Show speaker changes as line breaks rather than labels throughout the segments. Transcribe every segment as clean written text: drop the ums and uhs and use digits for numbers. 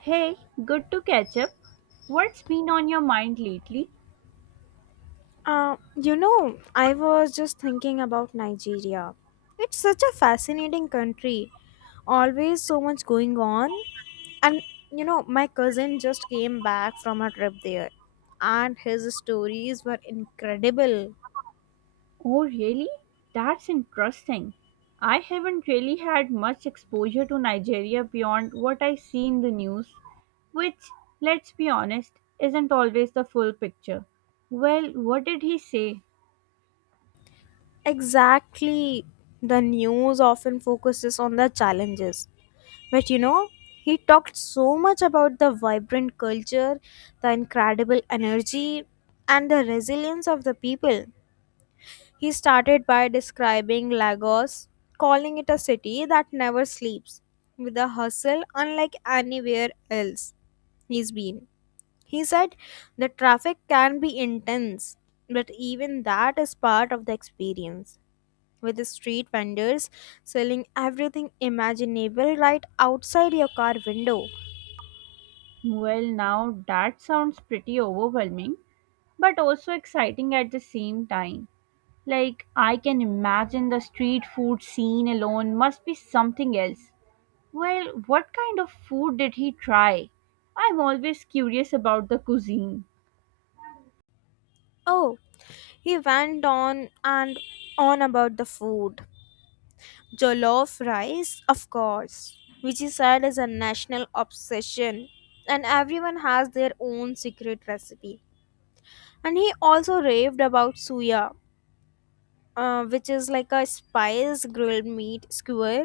Hey, good to catch up. What's been on your mind lately?
I was just thinking about Nigeria. It's such a fascinating country. Always so much going on. And my cousin just came back from a trip there, and his stories were incredible.
Oh, really? That's interesting. I haven't really had much exposure to Nigeria beyond what I see in the news, which, let's be honest, isn't always the full picture. Well, what did he say?
Exactly. The news often focuses on the challenges. But he talked so much about the vibrant culture, the incredible energy, and the resilience of the people. He started by describing Lagos, calling it a city that never sleeps, with a hustle unlike anywhere else he's been. He said the traffic can be intense, but even that is part of the experience, with the street vendors selling everything imaginable right outside your car window.
Well, now that sounds pretty overwhelming, but also exciting at the same time. Like, I can imagine the street food scene alone must be something else. Well, what kind of food did he try? I'm always curious about the cuisine.
Oh, he went on and on about the food. Jollof rice, of course, which is said as a national obsession, and everyone has their own secret recipe. And he also raved about suya, which is like a spice grilled meat skewer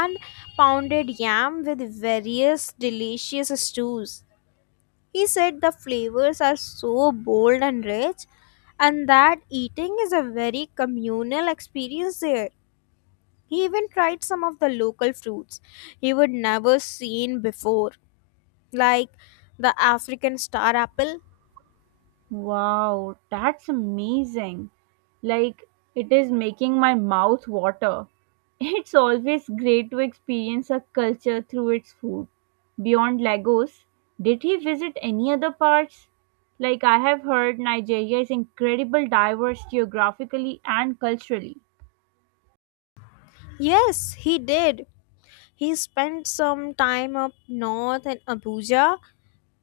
and pounded yam with various delicious stews. He said the flavors are so bold and rich, and that eating is a very communal experience there. He even tried some of the local fruits he would never seen before, like the African star apple.
Wow, that's amazing. Like, it is making my mouth water. It's always great to experience a culture through its food. Beyond Lagos, did he visit any other parts? Like, I have heard Nigeria is incredible diverse geographically and culturally.
Yes, he did. He spent some time up north in Abuja,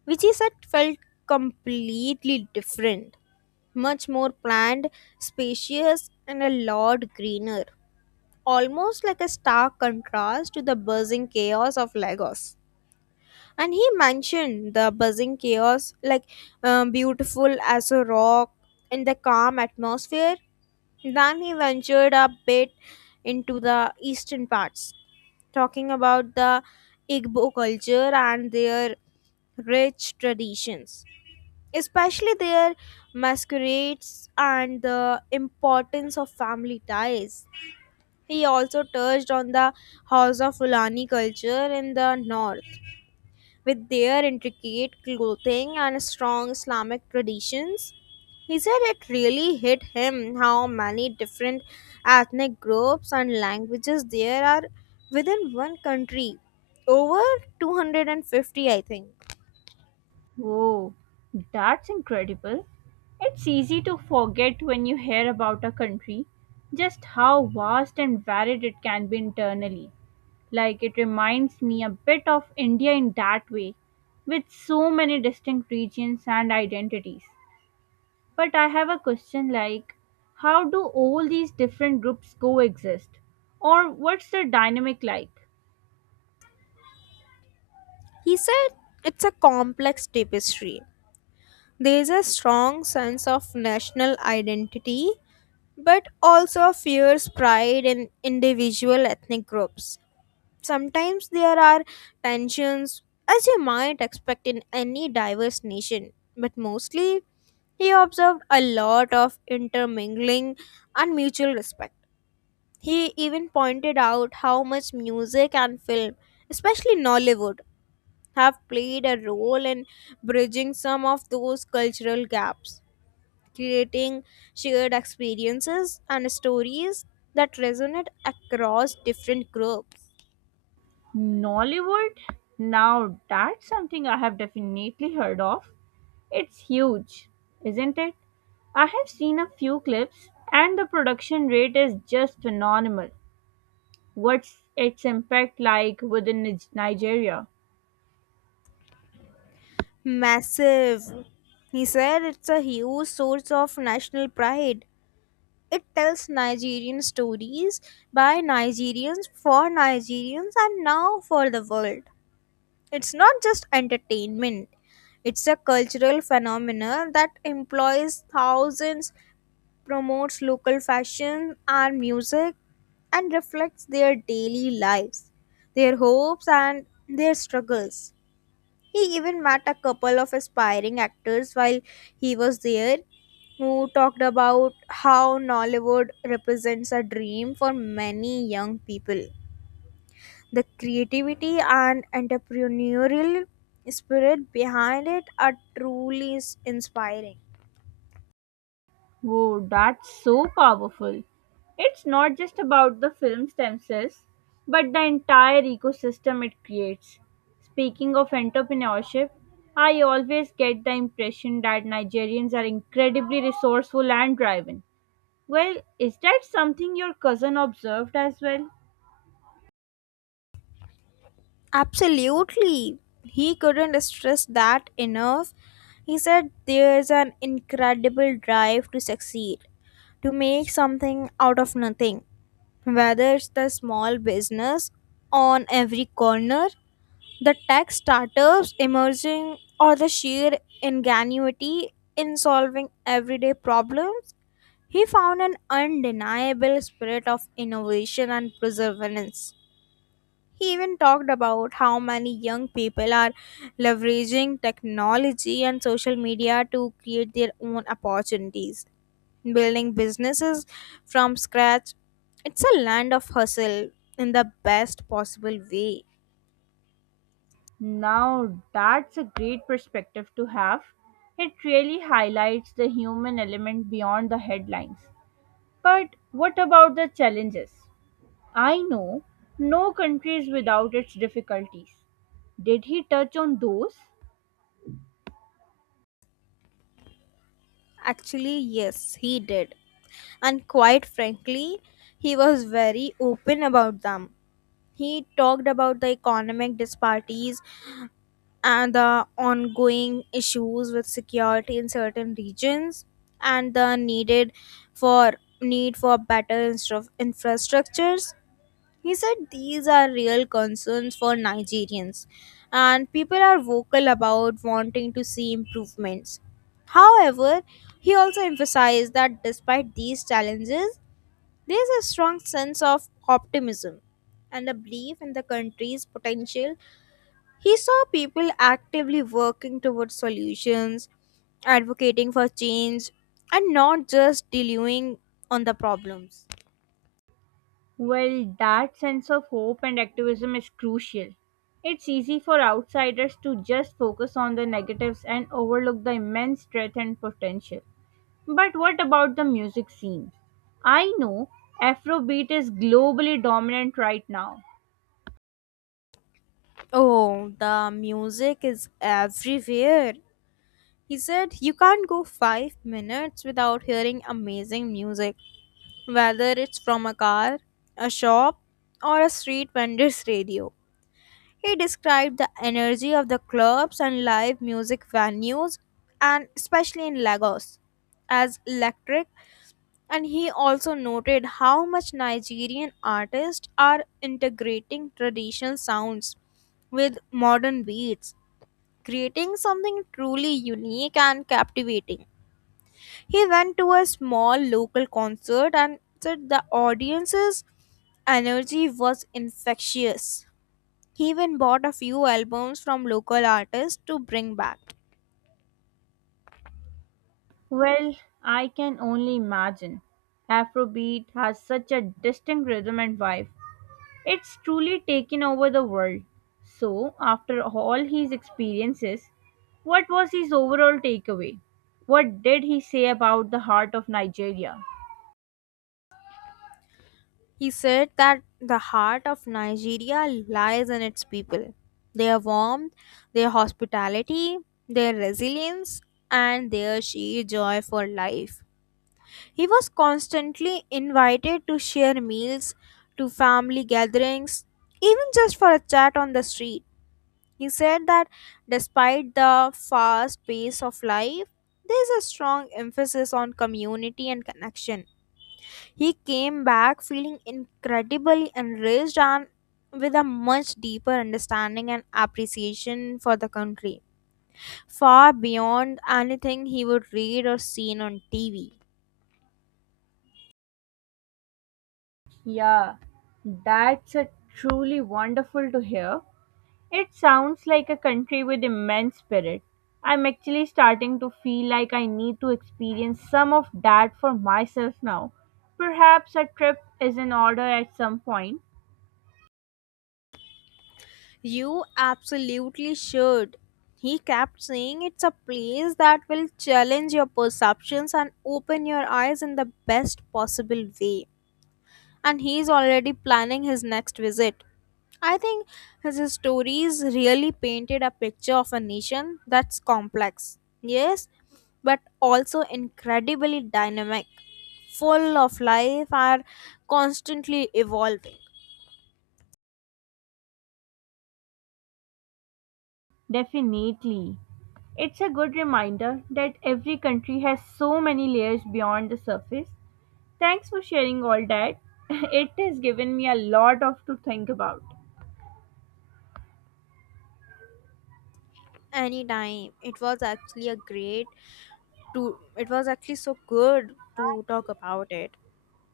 which he said felt completely different, much more planned, spacious, and a lot greener, almost like a stark contrast to the buzzing chaos of Lagos. And he mentioned the buzzing chaos like beautiful as a rock in the calm atmosphere. Then he ventured a bit into the eastern parts, talking about the Igbo culture and their rich traditions, especially their masquerades and the importance of family ties. He also touched on the house of Fulani culture in the north, with their intricate clothing and strong Islamic traditions. He said it really hit him how many different ethnic groups and languages there are within one country. Over 250, I think.
Oh, that's incredible. It's easy to forget when you hear about a country just how vast and varied it can be internally. Like it reminds me a bit of India in that way, with so many distinct regions and identities. But I have a question like, how do all these different groups coexist? Or what's the dynamic like?
He said it's a complex tapestry. There is a strong sense of national identity, but also a fierce pride in individual ethnic groups. Sometimes there are tensions, as you might expect in any diverse nation, but mostly he observed a lot of intermingling and mutual respect. He even pointed out how much music and film, especially Nollywood, have played a role in bridging some of those cultural gaps, creating shared experiences and stories that resonate across different groups.
Nollywood? Now that's something I have definitely heard of. It's huge, isn't it? I have seen a few clips and the production rate is just phenomenal. What's its impact like within Nigeria?
Massive. He said it's a huge source of national pride. It tells Nigerian stories by Nigerians for Nigerians and now for the world. It's not just entertainment, it's a cultural phenomenon that employs thousands, promotes local fashion and music, and reflects their daily lives, their hopes, and their struggles. He even met a couple of aspiring actors while he was there who talked about how Nollywood represents a dream for many young people. The creativity and entrepreneurial spirit behind it are truly inspiring.
Oh, that's so powerful. It's not just about the films themselves, but the entire ecosystem it creates. Speaking of entrepreneurship, I always get the impression that Nigerians are incredibly resourceful and driven. Well, is that something your cousin observed as well?
Absolutely. He couldn't stress that enough. He said there's an incredible drive to succeed, to make something out of nothing. Whether it's the small business on every corner, the tech startups emerging, or the sheer ingenuity in solving everyday problems, he found an undeniable spirit of innovation and perseverance. He even talked about how many young people are leveraging technology and social media to create their own opportunities, building businesses from scratch. It's a land of hustle in the best possible way.
Now, that's a great perspective to have. It really highlights the human element beyond the headlines. But what about the challenges? I know no country is without its difficulties. Did he touch on those?
Actually, yes, he did. And quite frankly, he was very open about them. He talked about the economic disparities and the ongoing issues with security in certain regions, and the needed for need for better infrastructures. He said these are real concerns for Nigerians, and people are vocal about wanting to see improvements. However, he also emphasized that despite these challenges, there is a strong sense of optimism and a belief in the country's potential. He saw people actively working towards solutions, advocating for change, and not just dealing on the problems.
Well, that sense of hope and activism is crucial. It's easy for outsiders to just focus on the negatives and overlook the immense strength and potential. But what about the music scene? I know Afrobeat is globally dominant right now.
Oh, the music is everywhere. He said you can't go 5 minutes without hearing amazing music, whether it's from a car, a shop, or a street vendor's radio. He described the energy of the clubs and live music venues, and especially in Lagos, as electric. And he also noted how much Nigerian artists are integrating traditional sounds with modern beats, creating something truly unique and captivating. He went to a small local concert and said the audience's energy was infectious. He even bought a few albums from local artists to bring back.
Well, I can only imagine. Afrobeat has such a distinct rhythm and vibe. It's truly taken over the world. So, after all his experiences, what was his overall takeaway? What did he say about the heart of Nigeria?
He said that the heart of Nigeria lies in its people, their warmth, their hospitality, their resilience, and their sheer joy for life. He was constantly invited to share meals, to family gatherings, even just for a chat on the street. He said that despite the fast pace of life, there's a strong emphasis on community and connection. He came back feeling incredibly enriched and with a much deeper understanding and appreciation for the country, far beyond anything he would read or seen on TV.
Yeah, that's a truly wonderful to hear. It sounds like a country with immense spirit. I'm actually starting to feel like I need to experience some of that for myself now. Perhaps a trip is in order at some point.
You absolutely should. He kept saying it's a place that will challenge your perceptions and open your eyes in the best possible way. And he's already planning his next visit. I think his stories really painted a picture of a nation that's complex, yes, but also incredibly dynamic, full of life, are constantly evolving.
Definitely. It's a good reminder that every country has so many layers beyond the surface. Thanks for sharing all that. It has given me a lot of to think about.
Anytime. To it was actually so good to talk about it.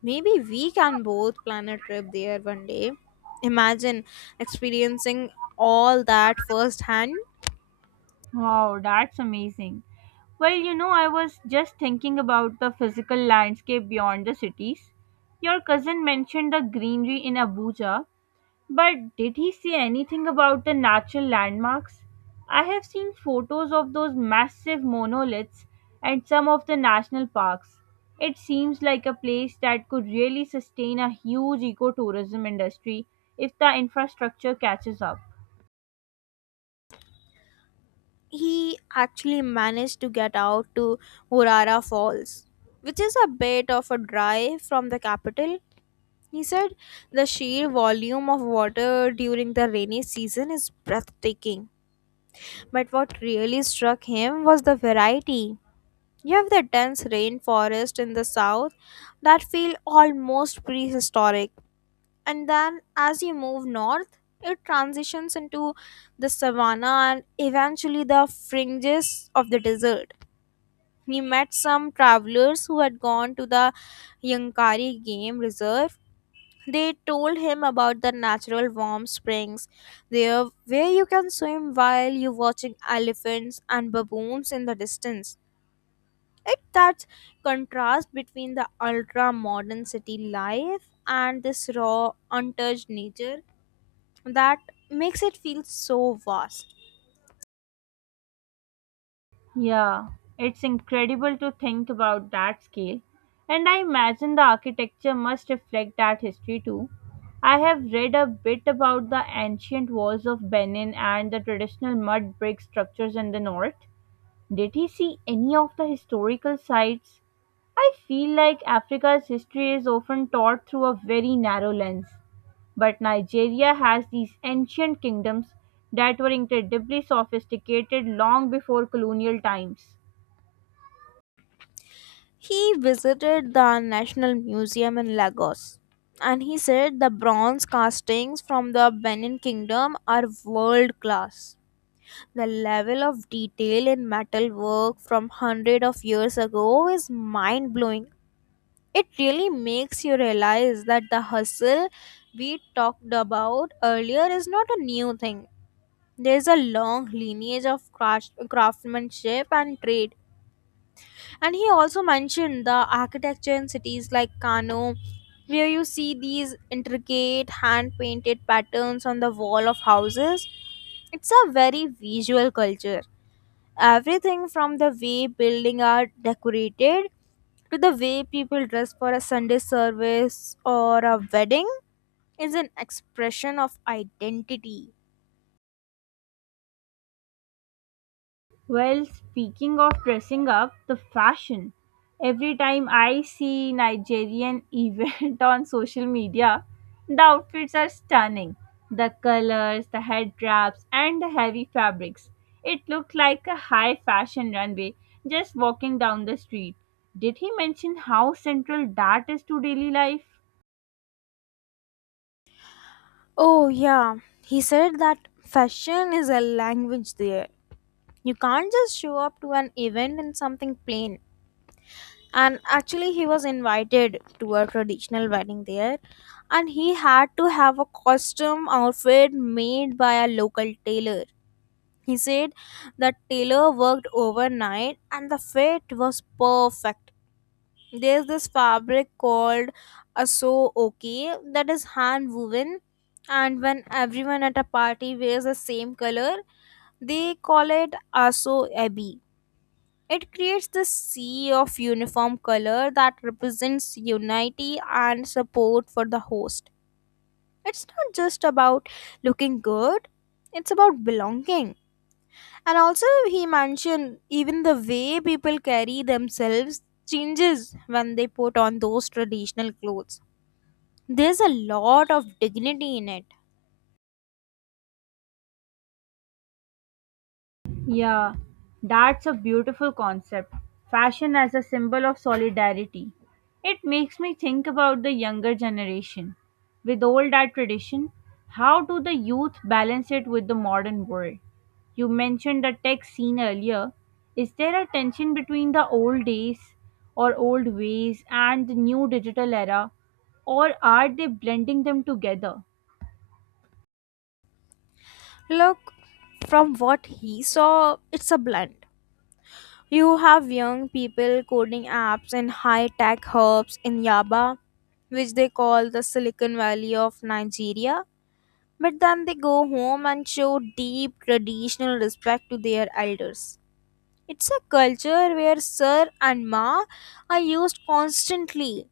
Maybe we can both plan a trip there one day. Imagine experiencing all that firsthand.
Wow, that's amazing. Well, you know, I was just thinking about the physical landscape beyond the cities. Your cousin mentioned the greenery in Abuja. But did he say anything about the natural landmarks? I have seen photos of those massive monoliths at some of the national parks. It seems like a place that could really sustain a huge ecotourism industry if the infrastructure catches up.
He actually managed to get out to Urara Falls, which is a bit of a drive from the capital. He said the sheer volume of water during the rainy season is breathtaking. But what really struck him was the variety. You have the dense rainforest in the south that feel almost prehistoric, and then as you move north, it transitions into the savanna and eventually the fringes of the desert. We met some travelers who had gone to the Yankari Game Reserve. They told him about the natural warm springs there, where you can swim while you're watching elephants and baboons in the distance. It That contrast between the ultra modern city life and this raw, untouched nature, that makes it feel so vast.
Yeah, it's incredible to think about that scale. And I imagine the architecture must reflect that history too. I have read a bit about the ancient walls of Benin and the traditional mud brick structures in the north. Did he see any of the historical sites? I feel like Africa's history is often taught through a very narrow lens, but Nigeria has these ancient kingdoms that were incredibly sophisticated long before colonial times.
He visited the National Museum in Lagos, and he said the bronze castings from the Benin Kingdom are world class. The level of detail in metal work from 100 of years ago is mind blowing. It really makes you realize that the hustle we talked about earlier is not a new thing. There's a long lineage of craftsmanship and trade. And he also mentioned the architecture in cities like Kano, where you see these intricate hand painted patterns on the wall of houses. It's a very visual culture. Everything from the way buildings are decorated to the way people dress for a Sunday service or a wedding is an expression of identity.
Well, speaking of dressing up, the fashion. Every time I see Nigerian event on social media, the outfits are stunning. The colors, the head wraps, and the heavy fabrics. It looked like a high fashion runway just walking down the street. Did he mention how central that is to daily life?
Oh, yeah, he said that fashion is a language there. You can't just show up to an event in something plain. And actually, he was invited to a traditional wedding there, and he had to have a costume outfit made by a local tailor. He said that tailor worked overnight and the fit was perfect. There's this fabric called aso okay, that is hand woven, and when everyone at a party wears the same color, they call it aso ebi. It creates the sea of uniform color that represents unity and support for the host. It's not just about looking good, it's about belonging. And also, he mentioned even the way people carry themselves changes when they put on those traditional clothes. There's a lot of dignity in it.
Yeah, that's a beautiful concept. Fashion as a symbol of solidarity. It makes me think about the younger generation. With all that tradition, how do the youth balance it with the modern world? You mentioned the tech scene earlier. Is there a tension between the old days or old ways and the new digital era, or are they blending them together?
Look, from what he saw, it's a blend. You have young people coding apps in high tech hubs in Yaba, which they call the Silicon Valley of Nigeria. But then they go home and show deep traditional respect to their elders. It's a culture where sir and ma are used constantly.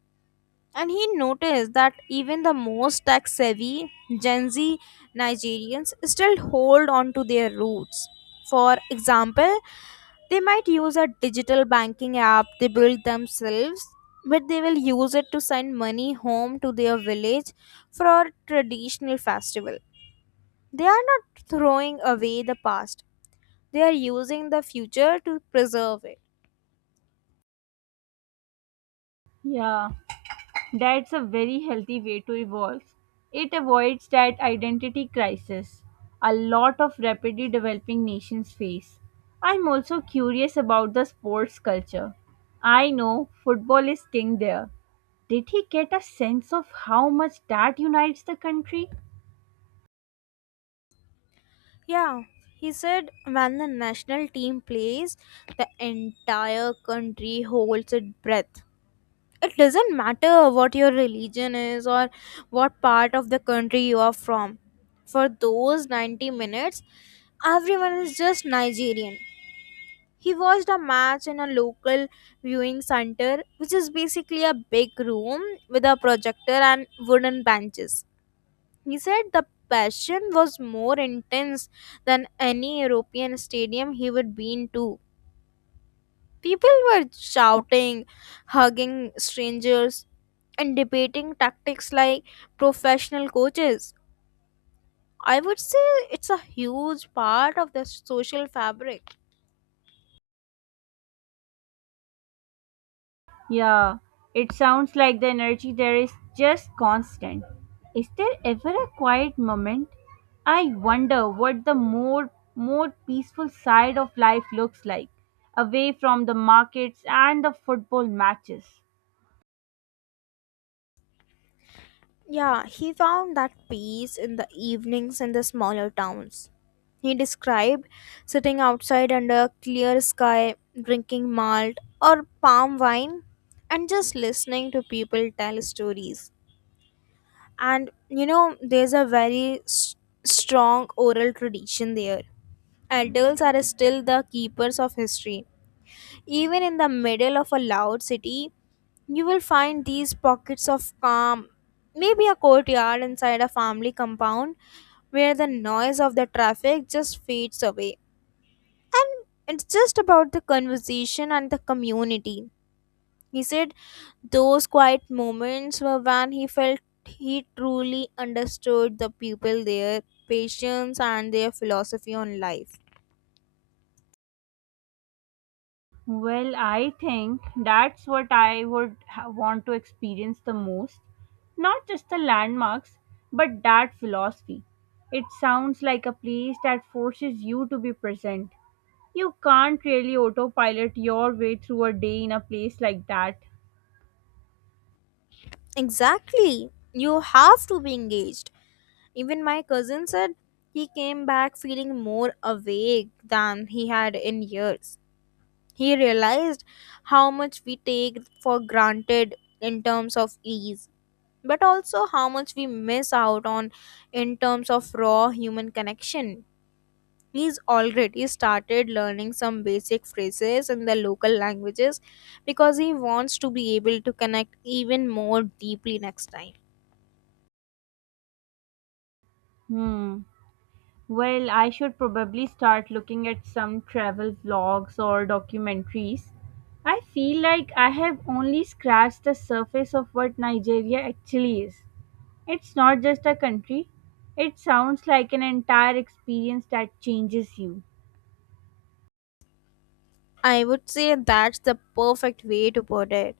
And he noticed that even the most tech savvy Gen Z Nigerians still hold on to their roots. For example, they might use a digital banking app they built themselves, but they will use it to send money home to their village for a traditional festival. They are not throwing away the past, they are using the future to preserve it.
Yeah. That's a very healthy way to evolve. It avoids that identity crisis a lot of rapidly developing nations face. I'm also curious about the sports culture. I know football is king there. Did he get a sense of how much that unites the country?
Yeah, he said when the national team plays, the entire country holds its breath. It doesn't matter what your religion is or what part of the country you are from. For those 90 minutes, everyone is just Nigerian. He watched a match in a local viewing center, which is basically a big room with a projector and wooden benches. He said the passion was more intense than any European stadium he would been to. People were shouting, hugging strangers, and debating tactics like professional coaches. I would say it's a huge part of the social fabric.
Yeah, it sounds like the energy there is just constant. Is there ever a quiet moment? I wonder what the more peaceful side of life looks like, away from the markets and the football matches.
Yeah, he found that peace in the evenings in the smaller towns. He described sitting outside under a clear sky, drinking malt or palm wine, and just listening to people tell stories. And you know, there's a very strong oral tradition there. Adults are still the keepers of history. Even in the middle of a loud city, you will find these pockets of calm, maybe a courtyard inside a family compound where the noise of the traffic just fades away. And it's just about the conversation and the community. He said those quiet moments were when he felt he truly understood the people there, patience, and their philosophy on life.
Well, I think that's what I would want to experience the most. Not just the landmarks, but that philosophy. It sounds like a place that forces you to be present. You can't really autopilot your way through a day in a place like that.
Exactly. You have to be engaged. Even my cousin said he came back feeling more awake than he had in years. He realized how much we take for granted in terms of ease, but also how much we miss out on in terms of raw human connection. He's already started learning some basic phrases in the local languages because he wants to be able to connect even more deeply next time.
Hmm. Well, I should probably start looking at some travel vlogs or documentaries. I feel like I have only scratched the surface of what Nigeria actually is. It's not just a country, it sounds like an entire experience that changes you.
I would say that's the perfect way to put it.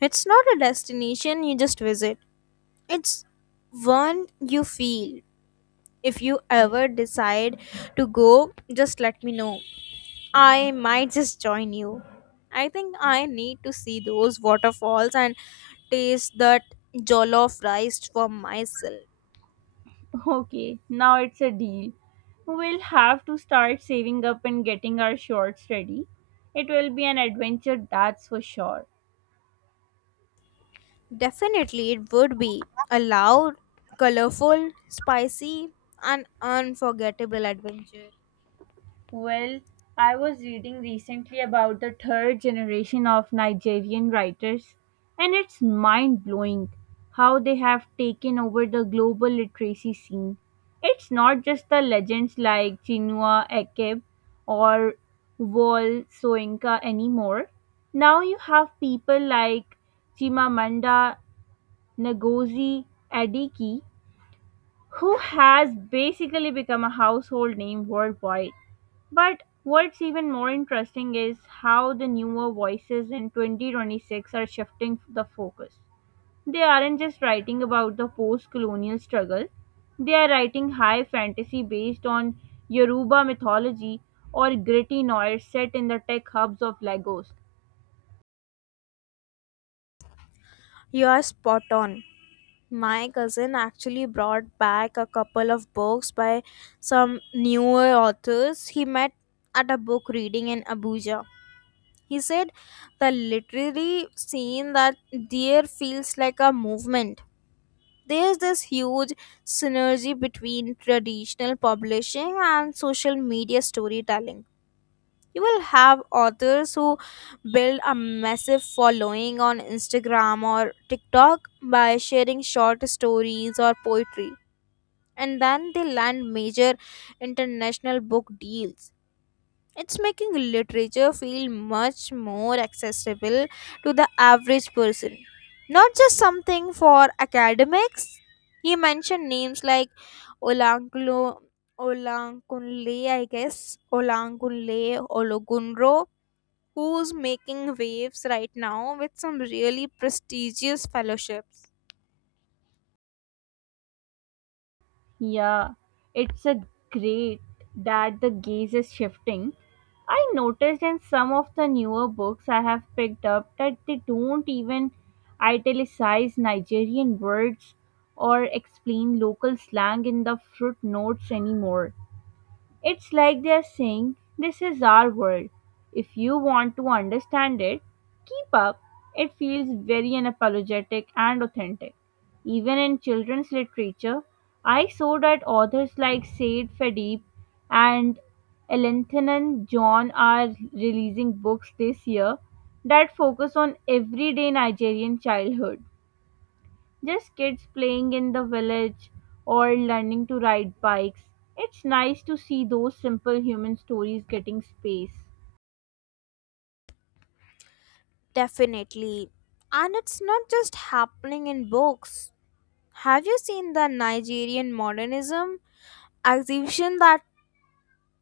It's not a destination you just visit. It's one you feel. If you ever decide to go, just let me know. I might just join you. I think I need to see those waterfalls and taste that jollof rice for myself.
Okay, now it's a deal. We'll have to start saving up and getting our shorts ready. It will be an adventure, that's for sure.
Definitely, it would be a loud, colorful, spicy, and unforgettable adventure.
Well, I was reading recently about the third generation of Nigerian writers, and it's mind blowing how they have taken over the global literacy scene. It's not just the legends like Chinua Achebe or Wole Soyinka anymore. Now you have people like Chimamanda Ngozi Adichie, who has basically become a household name worldwide. But what's even more interesting is how the newer voices in 2026 are shifting the focus. They aren't just writing about the post colonial struggle, they are writing high fantasy based on Yoruba mythology or gritty noir set in the tech hubs of Lagos.
You are spot on. My cousin actually brought back a couple of books by some newer authors he met at a book reading in Abuja. He said the literary scene that there feels like a movement. There's this huge synergy between traditional publishing and social media storytelling. You will have authors who build a massive following on Instagram or TikTok by sharing short stories or poetry, and then they land major international book deals. It's making literature feel much more accessible to the average person, not just something for academics. He mentioned names like Olangulo, Olankunle, I guess, Olankunle, Ologunro, who's making waves right now with some really prestigious fellowships.
Yeah, it's a great that the gaze is shifting. I noticed in some of the newer books I have picked up that they don't even italicize Nigerian words or explain local slang in the footnotes anymore. It's like they're saying, "This is our world. If you want to understand it, keep up." It feels very unapologetic and authentic. Even in children's literature, I saw that authors like Said Fadeep and Elanthanan John are releasing books this year that focus on everyday Nigerian childhood. Just kids playing in the village or learning to ride bikes. It's nice to see those simple human stories getting space.
Definitely. And it's not just happening in books. Have you seen the Nigerian modernism exhibition that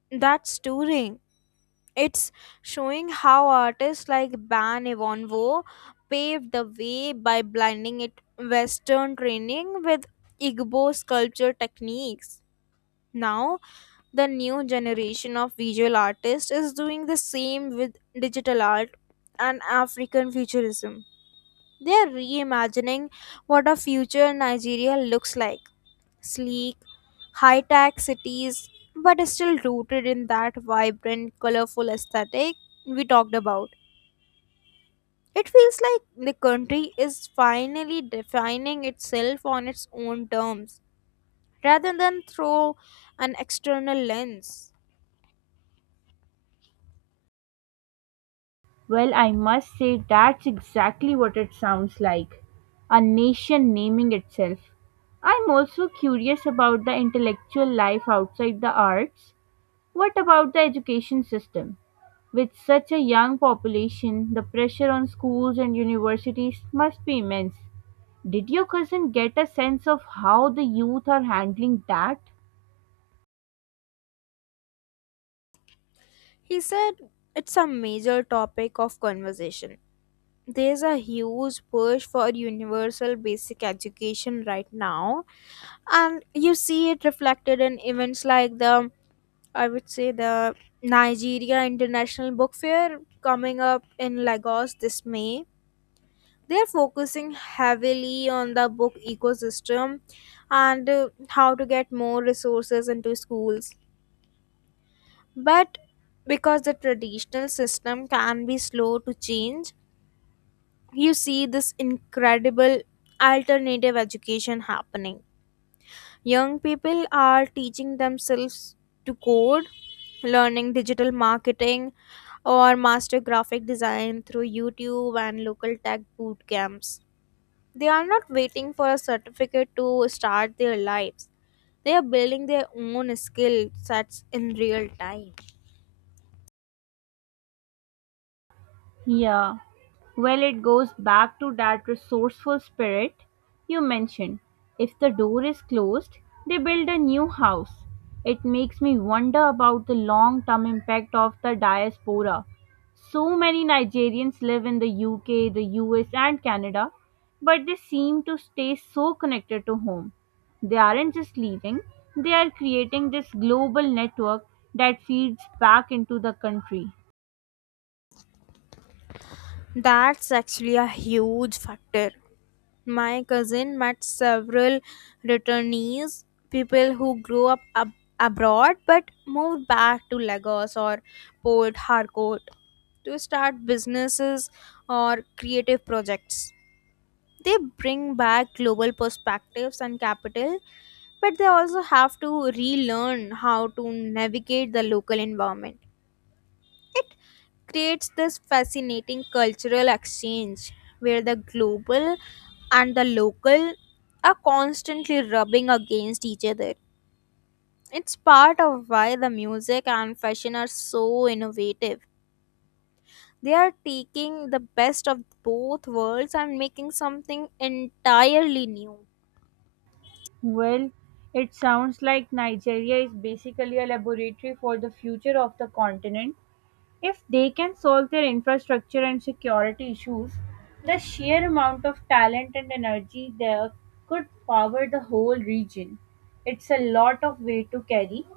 that's touring? It's showing how artists like Ban Evonwo paved the way by blending it Western training with Igbo sculpture techniques. Now, the new generation of visual artists is doing the same with digital art and African futurism. They are reimagining what a future Nigeria looks like: sleek, high tech cities, but still rooted in that vibrant, colorful aesthetic we talked about. It feels like the country is finally defining itself on its own terms rather than through an external lens.
Well, I must say that's exactly what it sounds like, a nation naming itself. I'm also curious about the intellectual life outside the arts. What about the education system? With such a young population, the pressure on schools and universities must be immense. Did your cousin get a sense of how the youth are handling that?
He said it's a major topic of conversation. There's a huge push for universal basic education right now, and you see it reflected in events like the I would say the Nigeria International Book Fair coming up in Lagos this May. They're focusing heavily on the book ecosystem and how to get more resources into schools. But because the traditional system can be slow to change, you see this incredible alternative education happening. Young people are teaching themselves to code, learning digital marketing, or master graphic design through YouTube and local tech boot camps. They are not waiting for a certificate to start their lives. They are building their own skill sets in real time.
Yeah. Well, it goes back to that resourceful spirit you mentioned. If the door is closed, they build a new house. It makes me wonder about the long term impact of the diaspora. So many Nigerians live in the UK, the US, and Canada, but they seem to stay so connected to home. They aren't just leaving, they are creating this global network that feeds back into the country.
That's actually a huge factor. My cousin met several returnees, people who grew up abroad but moved back to Lagos or Port Harcourt to start businesses or creative projects. They bring back global perspectives and capital, but they also have to relearn how to navigate the local environment. It creates this fascinating cultural exchange where the global and the local are constantly rubbing against each other. It's part of why the music and fashion are so innovative. They are taking the best of both worlds and making something entirely new.
Well, it sounds like Nigeria is basically a laboratory for the future of the continent. If they can solve their infrastructure and security issues, the sheer amount of talent and energy there could power the whole region. It's a lot of weight to carry,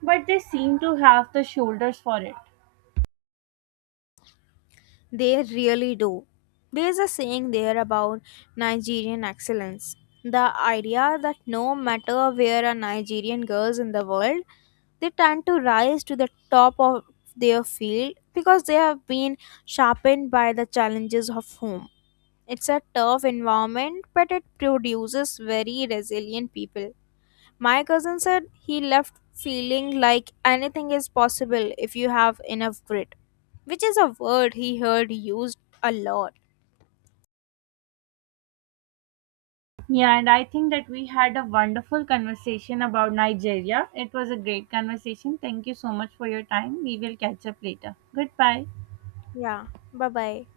but they seem to have the shoulders for it.
They really do. There's a saying there about Nigerian excellence. The idea that no matter where a Nigerian goes in the world, they tend to rise to the top of their field because they have been sharpened by the challenges of home. It's a tough environment, but it produces very resilient people. My cousin said he left feeling like anything is possible if you have enough grit, which is a word he heard used a lot.
Yeah, and I think that we had a wonderful conversation about Nigeria. It was a great conversation. Thank you so much for your time. We will catch up later. Goodbye.
Yeah, bye bye.